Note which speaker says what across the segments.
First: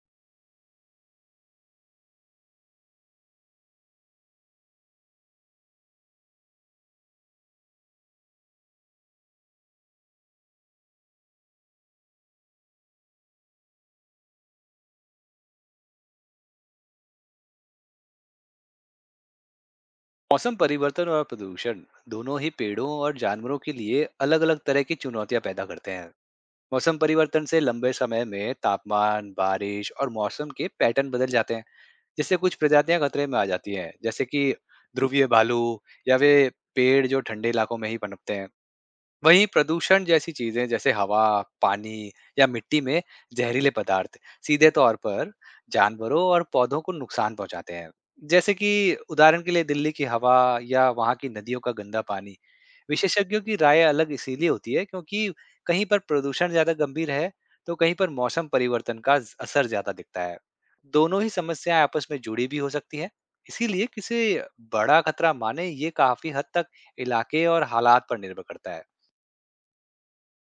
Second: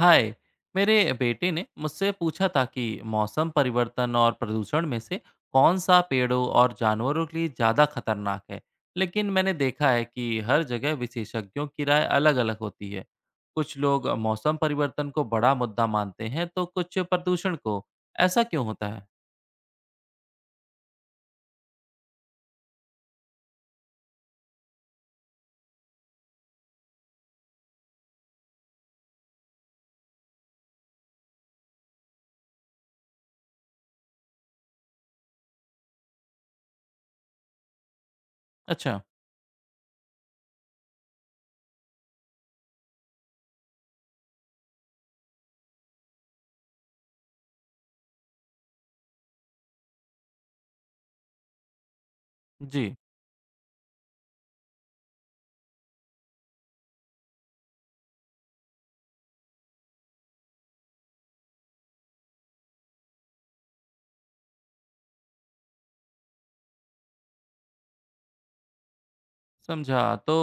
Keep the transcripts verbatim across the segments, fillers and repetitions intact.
Speaker 1: हाय। मेरे बेटे ने मुझसे पूछा था कि मौसम परिवर्तन और प्रदूषण में से कौन सा पेड़ों और जानवरों के लिए ज़्यादा खतरनाक है। लेकिन मैंने देखा है कि हर जगह विशेषज्ञों की राय अलग-अलग होती है। कुछ लोग मौसम परिवर्तन को बड़ा मुद्दा मानते हैं तो कुछ प्रदूषण को। ऐसा क्यों होता है?
Speaker 2: मौसम परिवर्तन और प्रदूषण दोनों ही पेड़ों और जानवरों के लिए अलग अलग तरह की चुनौतियां पैदा करते हैं। मौसम परिवर्तन से लंबे समय में तापमान बारिश और मौसम के पैटर्न बदल जाते हैं, जिससे कुछ प्रजातियां खतरे में आ जाती हैं जैसे कि ध्रुवीय भालू या वे पेड़ जो ठंडे इलाकों में ही पनपते हैं।
Speaker 1: अच्छा।
Speaker 2: वहीं प्रदूषण जैसी चीजें जैसे हवा, पानी या मिट्टी में जहरीले पदार्थ सीधे तौर पर जानवरों और पौधों को नुकसान पहुंचाते हैं। जैसे कि उदाहरण के लिए दिल्ली की हवा या वहां की नदियों का गंदा पानी।
Speaker 1: जी।
Speaker 2: विशेषज्ञों की राय अलग इसीलिए होती है क्योंकि कहीं पर प्रदूषण ज्यादा गंभीर है तो कहीं पर मौसम परिवर्तन का ज- असर ज्यादा दिखता है। दोनों ही समस्याएं आपस में जुड़ी भी हो सकती हैं। इसीलिए किसे बड़ा खतरा माने ये काफी हद तक इलाके और हालात पर निर्भर करता है।
Speaker 1: समझा। तो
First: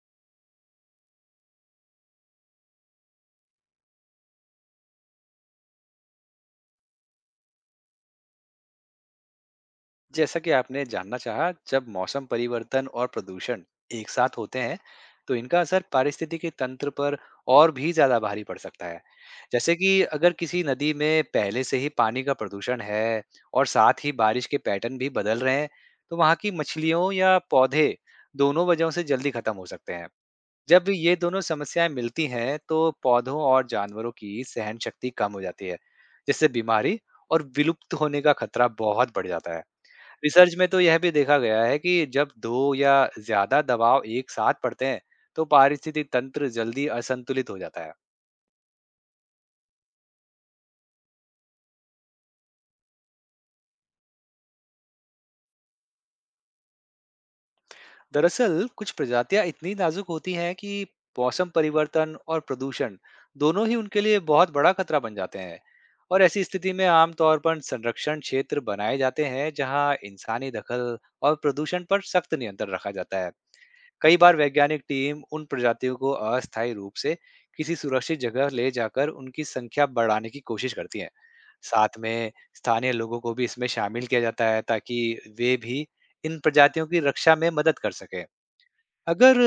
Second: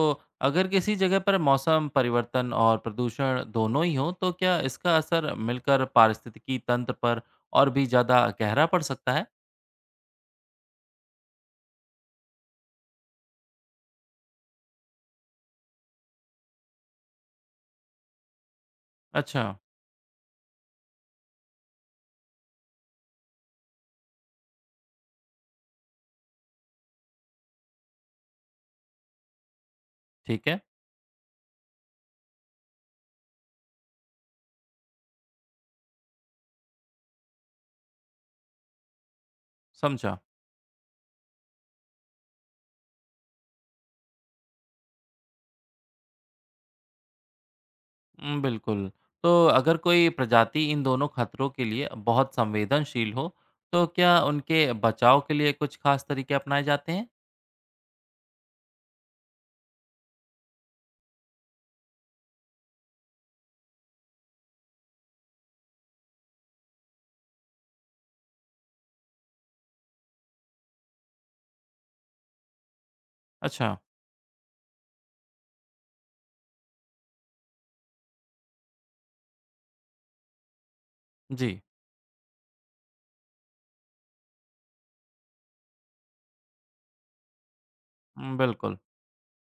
Speaker 1: अगर किसी जगह पर मौसम परिवर्तन और प्रदूषण दोनों ही हों, तो क्या इसका असर मिलकर पारिस्थितिकी तंत्र पर और भी ज़्यादा गहरा पड़ सकता है?
Speaker 2: जैसा कि आपने जानना चाहा, जब मौसम परिवर्तन और प्रदूषण एक साथ होते हैं, तो इनका असर पारिस्थितिकी तंत्र पर और भी ज्यादा भारी पड़ सकता है।
Speaker 1: अच्छा।
Speaker 2: जैसे कि अगर किसी नदी में पहले से ही पानी का प्रदूषण है और साथ ही बारिश के पैटर्न भी बदल रहे हैं, तो वहाँ की मछलियों या पौधे दोनों वजहों से जल्दी खत्म हो सकते हैं।
Speaker 1: ठीक है।
Speaker 2: जब ये दोनों समस्याएं मिलती हैं, तो पौधों और जानवरों की सहन शक्ति कम हो जाती है, जिससे बीमारी और विलुप्त होने का खतरा बहुत बढ़ जाता है।
Speaker 1: समझा।
Speaker 2: रिसर्च में तो यह भी देखा गया है कि जब दो या ज्यादा दबाव एक साथ पड़ते हैं तो पारिस्थितिक तंत्र जल्दी असंतुलित हो जाता है।
Speaker 1: उम, बिल्कुल। तो अगर कोई प्रजाति इन दोनों खतरों के लिए बहुत संवेदनशील हो, तो क्या उनके बचाव के लिए कुछ खास तरीके अपनाए जाते हैं?
Speaker 2: दरअसल कुछ प्रजातियां इतनी नाजुक होती हैं कि मौसम परिवर्तन और प्रदूषण दोनों ही उनके लिए बहुत बड़ा खतरा बन जाते हैं। और ऐसी स्थिति में आमतौर पर संरक्षण क्षेत्र बनाए जाते हैं जहां इंसानी दखल और प्रदूषण पर सख्त नियंत्रण रखा जाता है।
Speaker 1: अच्छा।
Speaker 2: कई बार वैज्ञानिक टीम उन प्रजातियों को अस्थायी रूप से किसी सुरक्षित जगह ले जाकर उनकी संख्या बढ़ाने की कोशिश करती है।
Speaker 1: जी।
Speaker 2: साथ में स्थानीय लोगों को भी इसमें शामिल किया जाता है ताकि वे भी इन प्रजातियों की रक्षा में मदद कर सकें।
Speaker 1: उम, बिल्कुल।
Speaker 2: अगर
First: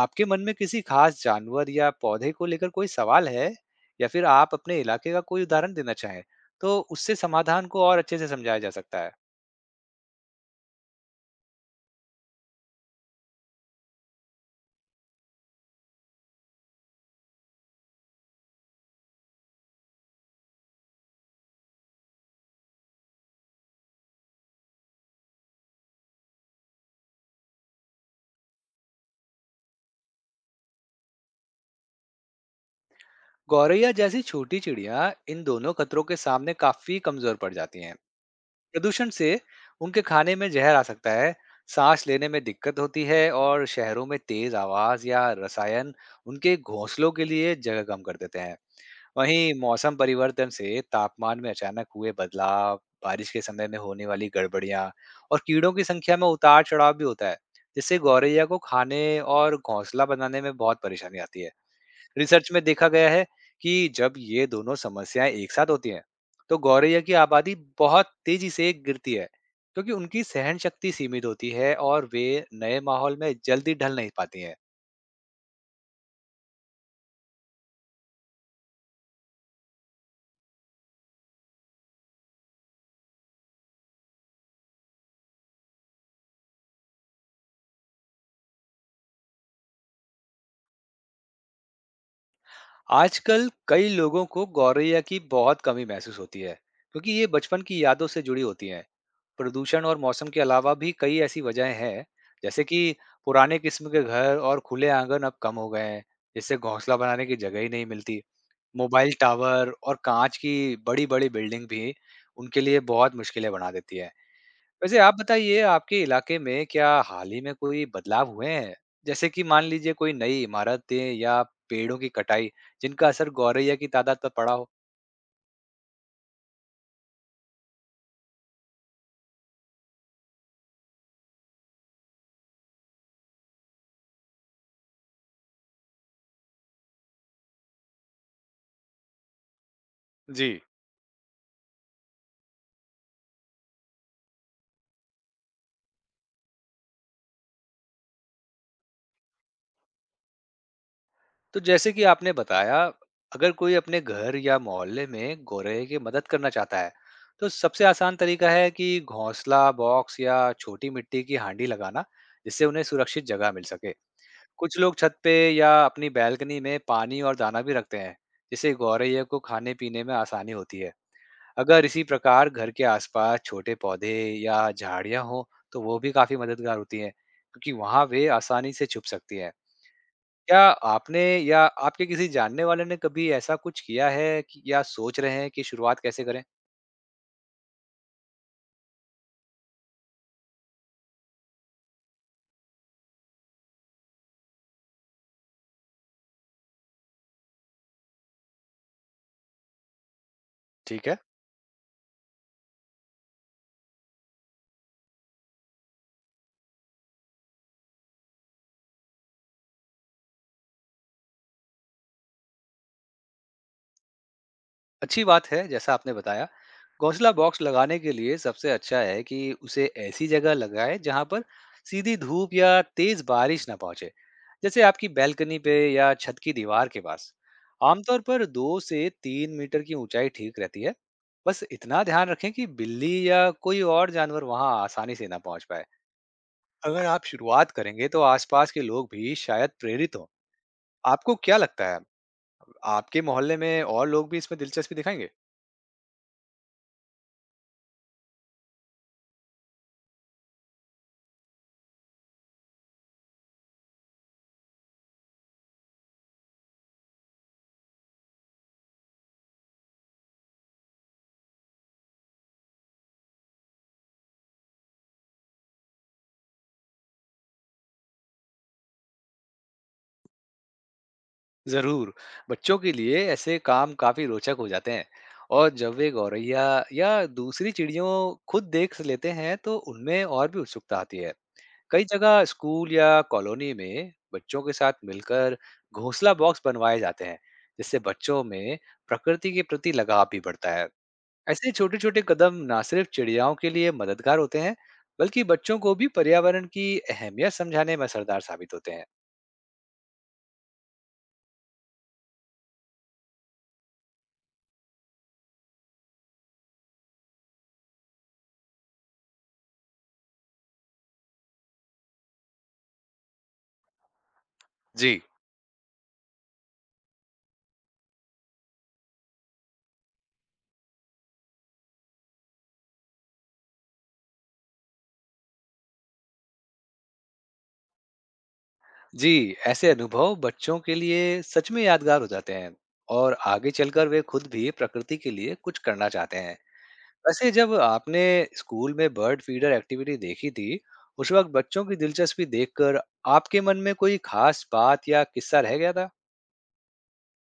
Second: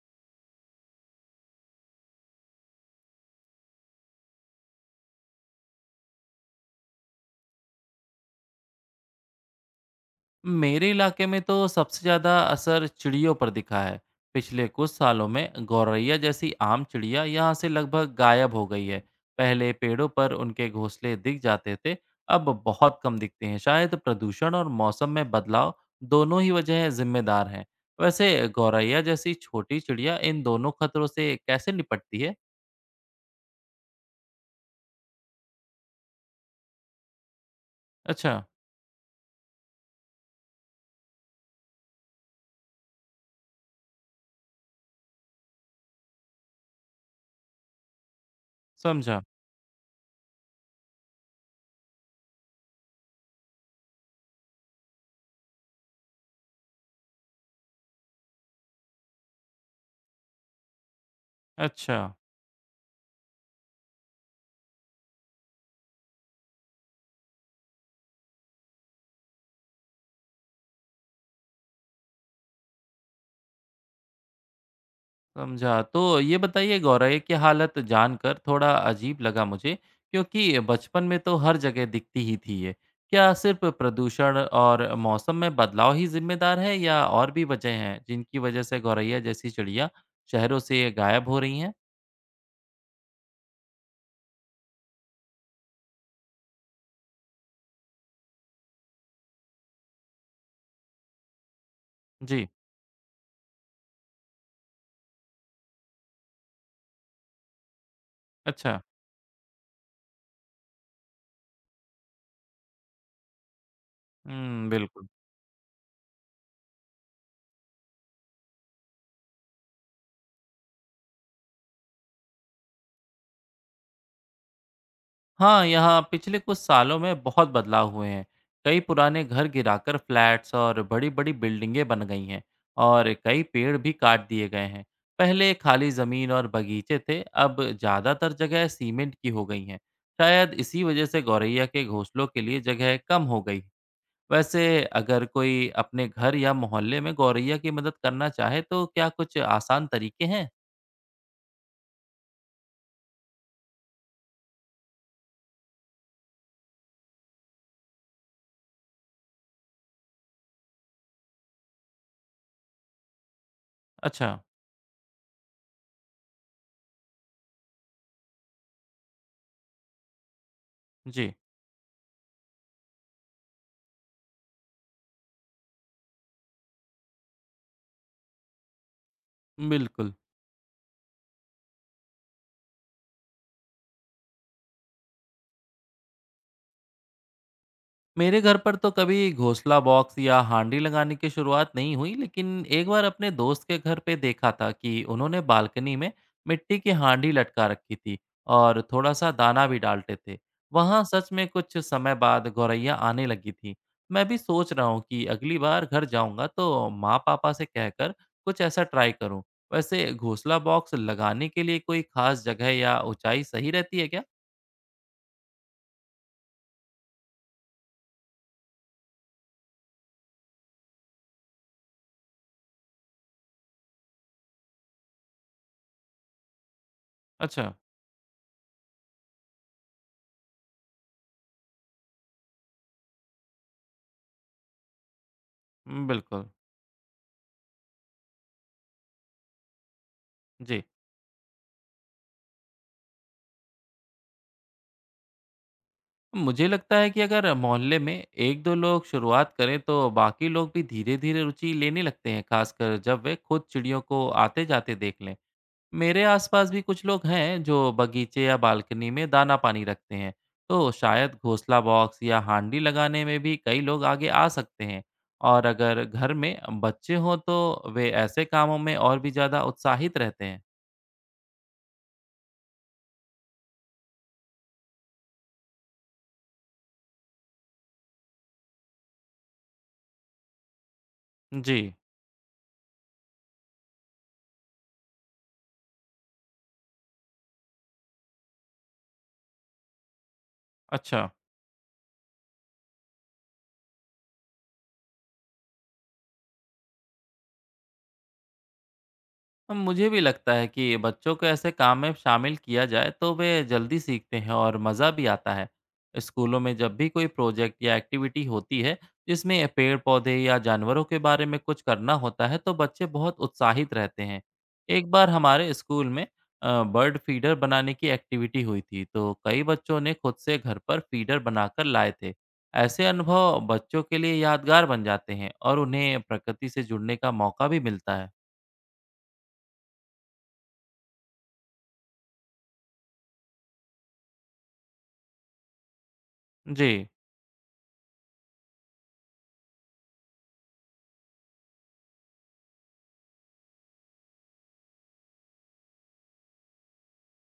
Speaker 2: आपके मन में किसी खास जानवर या पौधे को लेकर कोई सवाल है या फिर आप अपने इलाके का कोई उदाहरण देना चाहें तो उससे समाधान को और अच्छे से समझाया जा सकता है।
Speaker 1: मेरे इलाके में तो सबसे ज़्यादा असर चिड़ियों पर दिखा है। पिछले कुछ सालों में गौरैया जैसी आम चिड़िया यहाँ से लगभग गायब हो गई है। पहले पेड़ों पर उनके घोंसले दिख जाते थे, अब बहुत कम दिखते हैं। शायद प्रदूषण और मौसम में बदलाव दोनों ही वजह जिम्मेदार हैं। वैसे गौरैया जैसी छोटी चिड़िया इन दोनों खतरों से कैसे निपटती है?
Speaker 2: गौरैया जैसी छोटी चिड़िया इन दोनों खतरों के सामने काफी कमजोर पड़ जाती हैं।
Speaker 1: अच्छा।
Speaker 2: प्रदूषण से उनके खाने में जहर आ सकता है, सांस लेने में दिक्कत होती है और शहरों में तेज आवाज या रसायन उनके घोंसलों के लिए जगह कम कर देते हैं।
Speaker 1: समझा।
Speaker 2: वहीं मौसम परिवर्तन से तापमान में अचानक हुए बदलाव, बारिश के समय में होने वाली गड़बड़ियां और कीड़ों की संख्या में उतार चढ़ाव भी होता है, जिससे गौरैया को खाने और घोंसला बनाने में बहुत परेशानी आती है।
Speaker 1: अच्छा।
Speaker 2: रिसर्च में देखा गया है कि जब ये दोनों समस्याएं एक साथ होती हैं, तो गौरैया की आबादी बहुत तेजी से गिरती है, क्योंकि उनकी सहन शक्ति सीमित होती है और वे नए माहौल में जल्दी ढल नहीं पाती हैं।
Speaker 1: समझा। तो ये बताइए गौरव ये की हालत जानकर थोड़ा अजीब लगा मुझे क्योंकि बचपन में तो हर जगह दिखती ही थी ये। क्या सिर्फ प्रदूषण और मौसम में बदलाव ही जिम्मेदार है या और भी वजह हैं जिनकी वजह से गौरैया जैसी चिड़िया शहरों से गायब हो रही हैं?
Speaker 2: आजकल कई लोगों को गौरैया की बहुत कमी महसूस होती है, क्योंकि ये बचपन की यादों से जुड़ी होती हैं। प्रदूषण और मौसम के अलावा भी कई ऐसी वजहें हैं,
Speaker 1: जी।
Speaker 2: जैसे कि पुराने किस्म के घर और खुले आंगन अब कम हो गए हैं, जिससे घोंसला बनाने की जगह ही नहीं मिलती।
Speaker 1: अच्छा।
Speaker 2: मोबाइल टावर और कांच की बड़ी-बड़ी बिल्डिंग भी उनके लिए बहुत मुश्किलें बना देती है।
Speaker 1: हुँ,
Speaker 2: वैसे
Speaker 1: बिल्कुल।
Speaker 2: आप बताइए, आपके इलाके में क्या हाल ही में कोई बदलाव हुए हैं? जैसे कि मान लीजिए कोई नई इमारतें या पेड़ों की कटाई जिनका असर गौरैया की तादाद पर पड़ा हो?
Speaker 1: हाँ, यहाँ पिछले कुछ सालों में बहुत बदलाव हुए हैं। कई पुराने घर गिराकर फ्लैट्स और बड़ी-बड़ी बिल्डिंगें बन गई हैं और कई पेड़ भी काट दिए गए हैं। पहले खाली ज़मीन और बगीचे थे, अब ज़्यादातर जगह सीमेंट की हो गई हैं।
Speaker 2: जी।
Speaker 1: शायद इसी वजह से गौरैया के घोंसलों के लिए जगह कम हो गई। वैसे अगर कोई अपने घर या मोहल्ले में गौरैया की मदद करना चाहे तो क्या कुछ आसान तरीके हैं?
Speaker 2: तो जैसे कि आपने बताया, अगर कोई अपने घर या मोहल्ले में गौरैया की मदद करना चाहता है तो सबसे आसान तरीका है कि घोंसला बॉक्स या छोटी मिट्टी की हांडी लगाना, जिससे उन्हें सुरक्षित जगह मिल सके।
Speaker 1: अच्छा।
Speaker 2: कुछ लोग छत पे या अपनी बैल्कनी में पानी और दाना भी रखते हैं, जिससे गौरैया को खाने पीने में आसानी होती है।
Speaker 1: जी।
Speaker 2: अगर इसी प्रकार घर के आसपास छोटे पौधे या झाड़ियाँ हों तो वो भी काफी मददगार होती हैं क्योंकि वहाँ वे आसानी से छुप सकती हैं।
Speaker 1: बिल्कुल।
Speaker 2: क्या आपने या आपके किसी जानने वाले ने कभी ऐसा कुछ किया है, कि या सोच रहे हैं कि शुरुआत कैसे करें?
Speaker 1: मेरे घर पर तो कभी घोंसला बॉक्स या हांडी लगाने की शुरुआत नहीं हुई, लेकिन एक बार अपने दोस्त के घर पे देखा था कि उन्होंने बालकनी में मिट्टी की हांडी लटका रखी थी और थोड़ा सा दाना भी डालते थे। वहाँ
Speaker 2: ठीक है।
Speaker 1: सच में कुछ समय बाद गौरैया आने लगी थी। मैं भी सोच रहा हूँ कि अगली बार घर जाऊँगा तो माँ पापा से कहकर कुछ ऐसा ट्राई करूँ। वैसे घोंसला बॉक्स लगाने के लिए कोई खास जगह या ऊंचाई सही रहती है क्या?
Speaker 2: अच्छी बात है, जैसा आपने बताया। घोंसला बॉक्स लगाने के लिए सबसे अच्छा है कि उसे ऐसी जगह लगाएँ जहाँ पर सीधी धूप या तेज़ बारिश ना पहुँचे, जैसे आपकी बैल्कनी पे या छत की दीवार के पास।
Speaker 1: अच्छा।
Speaker 2: आमतौर पर दो से तीन मीटर की ऊँचाई ठीक रहती है। बस इतना ध्यान रखें कि बिल्ली या कोई और जानवर वहाँ आसानी से ना पहुँच पाए।
Speaker 1: बिल्कुल।
Speaker 2: अगर आप शुरुआत करेंगे तो आसपास के लोग भी शायद प्रेरित हों।
Speaker 1: जी।
Speaker 2: आपको क्या लगता है, आपके मोहल्ले में और लोग भी इसमें दिलचस्पी दिखाएँगे?
Speaker 1: मुझे लगता है कि अगर मोहल्ले में एक दो लोग शुरुआत करें तो बाकी लोग भी धीरे धीरे रुचि लेने लगते हैं, खासकर जब वे खुद चिड़ियों को आते जाते देख लें। मेरे आसपास भी कुछ लोग हैं जो बगीचे या बालकनी में दाना पानी रखते हैं, तो शायद घोंसला बॉक्स या हांडी लगाने में भी कई लोग आगे आ सकते हैं। और अगर घर में बच्चे हों तो वे ऐसे कामों में और भी ज़्यादा उत्साहित रहते हैं।
Speaker 2: जरूर। बच्चों के लिए ऐसे काम काफी रोचक हो जाते हैं और जब वे गौरैया या दूसरी चिड़ियों खुद देख लेते हैं तो उनमें और भी उत्सुकता आती है।
Speaker 1: जी।
Speaker 2: कई जगह स्कूल या कॉलोनी में बच्चों के साथ मिलकर घोंसला बॉक्स बनवाए जाते हैं, जिससे बच्चों में प्रकृति के प्रति लगाव भी बढ़ता है।
Speaker 1: अच्छा।
Speaker 2: ऐसे छोटे छोटे कदम ना सिर्फ चिड़ियाओं के लिए मददगार होते हैं, बल्कि बच्चों को भी पर्यावरण की अहमियत समझाने में असरदार साबित होते हैं।
Speaker 1: तो मुझे भी लगता है कि बच्चों को ऐसे काम में शामिल किया जाए तो वे जल्दी सीखते हैं और मज़ा भी आता है। स्कूलों में जब भी कोई प्रोजेक्ट या एक्टिविटी होती है जिसमें पेड़ पौधे या जानवरों के बारे में कुछ करना होता है तो बच्चे बहुत उत्साहित रहते हैं। एक
Speaker 2: जी।
Speaker 1: बार हमारे स्कूल में बर्ड फीडर बनाने की एक्टिविटी हुई थी तो कई बच्चों ने खुद से घर पर फीडर बनाकर लाए थे। ऐसे अनुभव बच्चों के लिए यादगार बन जाते हैं और उन्हें प्रकृति से जुड़ने का मौका भी मिलता है।
Speaker 2: जी, ऐसे अनुभव बच्चों के लिए सच में यादगार हो जाते हैं और आगे चलकर वे खुद भी प्रकृति के लिए कुछ करना चाहते हैं।
Speaker 1: जी।
Speaker 2: वैसे जब आपने स्कूल में बर्ड फीडर एक्टिविटी देखी थी, उस वक्त बच्चों की दिलचस्पी देखकर आपके मन में कोई खास बात या किस्सा रह गया था?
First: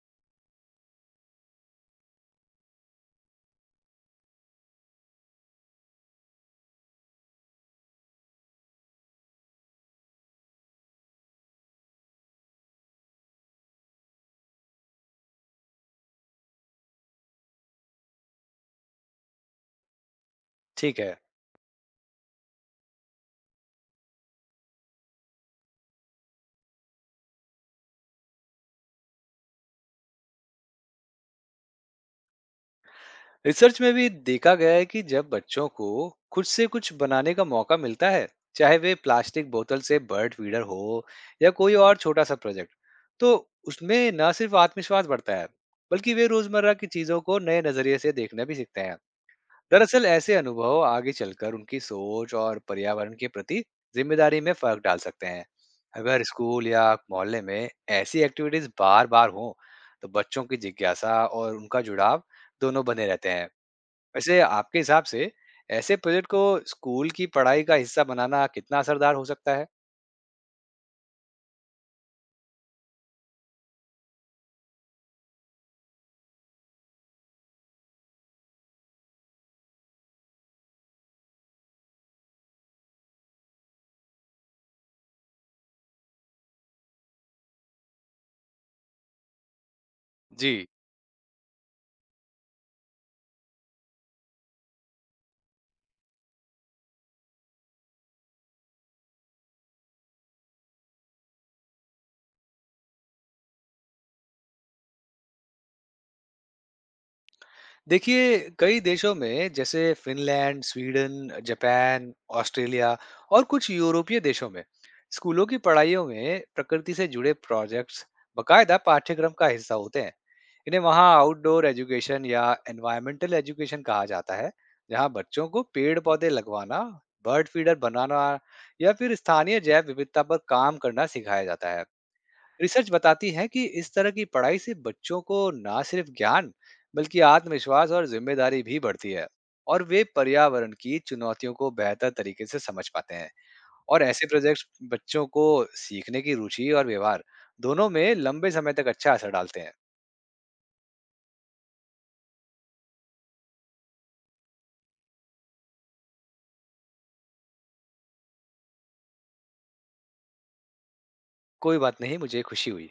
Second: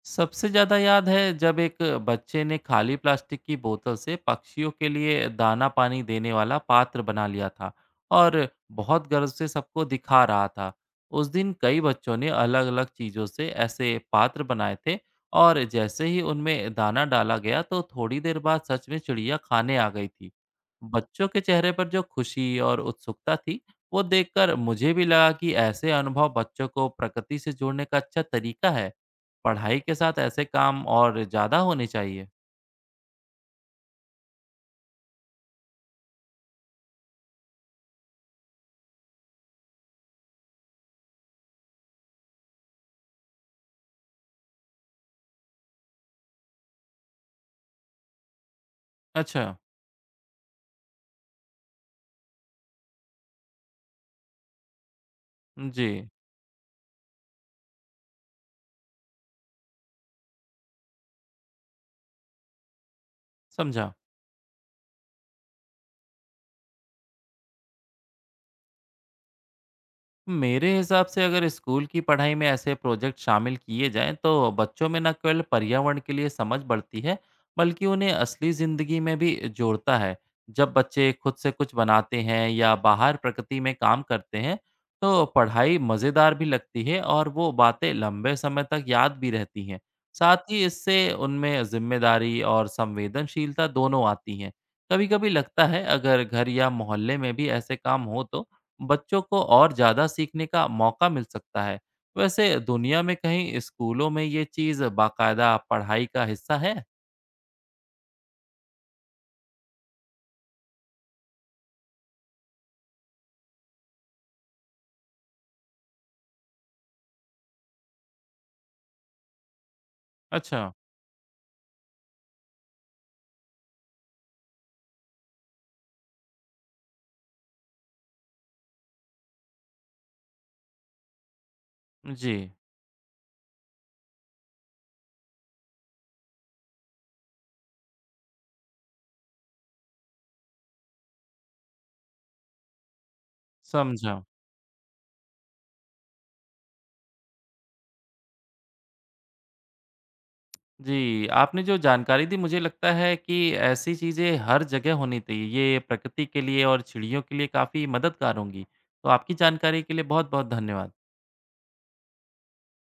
Speaker 1: सबसे ज़्यादा याद है जब एक बच्चे ने खाली प्लास्टिक की बोतल से पक्षियों के लिए दाना पानी देने वाला पात्र बना लिया था और बहुत गर्व से सबको दिखा रहा था। उस दिन कई बच्चों ने अलग-अलग चीज़ों से ऐसे पात्र बनाए थे और जैसे ही उनमें दाना डाला गया तो थोड़ी देर बाद सच में चिड़िया खाने आ गई थी।
Speaker 2: ठीक है।
Speaker 1: बच्चों के चेहरे पर जो खुशी और उत्सुकता थी, वो देखकर मुझे भी लगा कि ऐसे अनुभव बच्चों को प्रकृति से जोड़ने का अच्छा तरीका है। पढ़ाई के साथ ऐसे काम और ज़्यादा होने चाहिए?
Speaker 2: रिसर्च में भी देखा गया है कि जब बच्चों को खुद से कुछ बनाने का मौका मिलता है, चाहे वे प्लास्टिक बोतल से बर्ड फीडर हो या कोई और छोटा सा प्रोजेक्ट, तो उसमें न सिर्फ आत्मविश्वास बढ़ता है, बल्कि वे रोजमर्रा की चीजों को नए नजरिए से देखना भी सीखते हैं।
Speaker 1: अच्छा।
Speaker 2: दरअसल ऐसे अनुभव आगे चलकर उनकी सोच और पर्यावरण के प्रति जिम्मेदारी में फर्क डाल सकते हैं।
Speaker 1: जी।
Speaker 2: अगर स्कूल या मोहल्ले में ऐसी एक्टिविटीज बार बार हों तो बच्चों की जिज्ञासा और उनका जुड़ाव दोनों बने रहते हैं।
Speaker 1: समझा।
Speaker 2: वैसे आपके हिसाब से ऐसे प्रोजेक्ट को स्कूल की पढ़ाई का हिस्सा बनाना कितना असरदार हो सकता है?
Speaker 1: मेरे हिसाब से अगर स्कूल की पढ़ाई में ऐसे प्रोजेक्ट शामिल किए जाएं तो बच्चों में न केवल पर्यावरण के लिए समझ बढ़ती है बल्कि उन्हें असली ज़िंदगी में भी जोड़ता है। जब बच्चे खुद से कुछ बनाते हैं या बाहर प्रकृति में काम करते हैं तो पढ़ाई मज़ेदार भी लगती है और वो बातें लंबे समय तक याद भी रहती हैं। साथ ही
Speaker 2: जी
Speaker 1: इससे उनमें जिम्मेदारी और संवेदनशीलता दोनों आती हैं। कभी-कभी लगता है अगर घर या मोहल्ले में भी ऐसे काम हो तो बच्चों को और ज़्यादा सीखने का मौका मिल सकता है। वैसे दुनिया में कहीं स्कूलों में ये चीज़ बाकायदा पढ़ाई का हिस्सा है?
Speaker 2: देखिए, कई देशों में जैसे फिनलैंड, स्वीडन, जापान, ऑस्ट्रेलिया और कुछ यूरोपीय देशों में स्कूलों की पढ़ाइयों में प्रकृति से जुड़े प्रोजेक्ट्स बकायदा पाठ्यक्रम का हिस्सा होते हैं।
Speaker 1: अच्छा।
Speaker 2: इन्हें वहाँ आउटडोर एजुकेशन या एनवायरमेंटल एजुकेशन कहा जाता है, जहाँ बच्चों को पेड़ पौधे लगवाना, बर्ड फीडर बनाना या फिर स्थानीय जैव विविधता पर काम करना सिखाया जाता है।
Speaker 1: जी।
Speaker 2: रिसर्च बताती है कि इस तरह की पढ़ाई से बच्चों को ना सिर्फ ज्ञान बल्कि आत्मविश्वास और जिम्मेदारी भी बढ़ती है और वे पर्यावरण की चुनौतियों को बेहतर तरीके से समझ पाते हैं। और
Speaker 1: समझा।
Speaker 2: ऐसे प्रोजेक्ट्स बच्चों को सीखने की रुचि और व्यवहार दोनों में लंबे समय तक अच्छा असर डालते हैं।
Speaker 1: जी, आपने जो जानकारी दी मुझे लगता है कि ऐसी चीज़ें हर जगह होनी चाहिए। ये प्रकृति के लिए और चिड़ियों के लिए काफ़ी मददगार होंगी। तो आपकी जानकारी के लिए बहुत-बहुत धन्यवाद।
Speaker 2: कोई बात नहीं, मुझे खुशी हुई।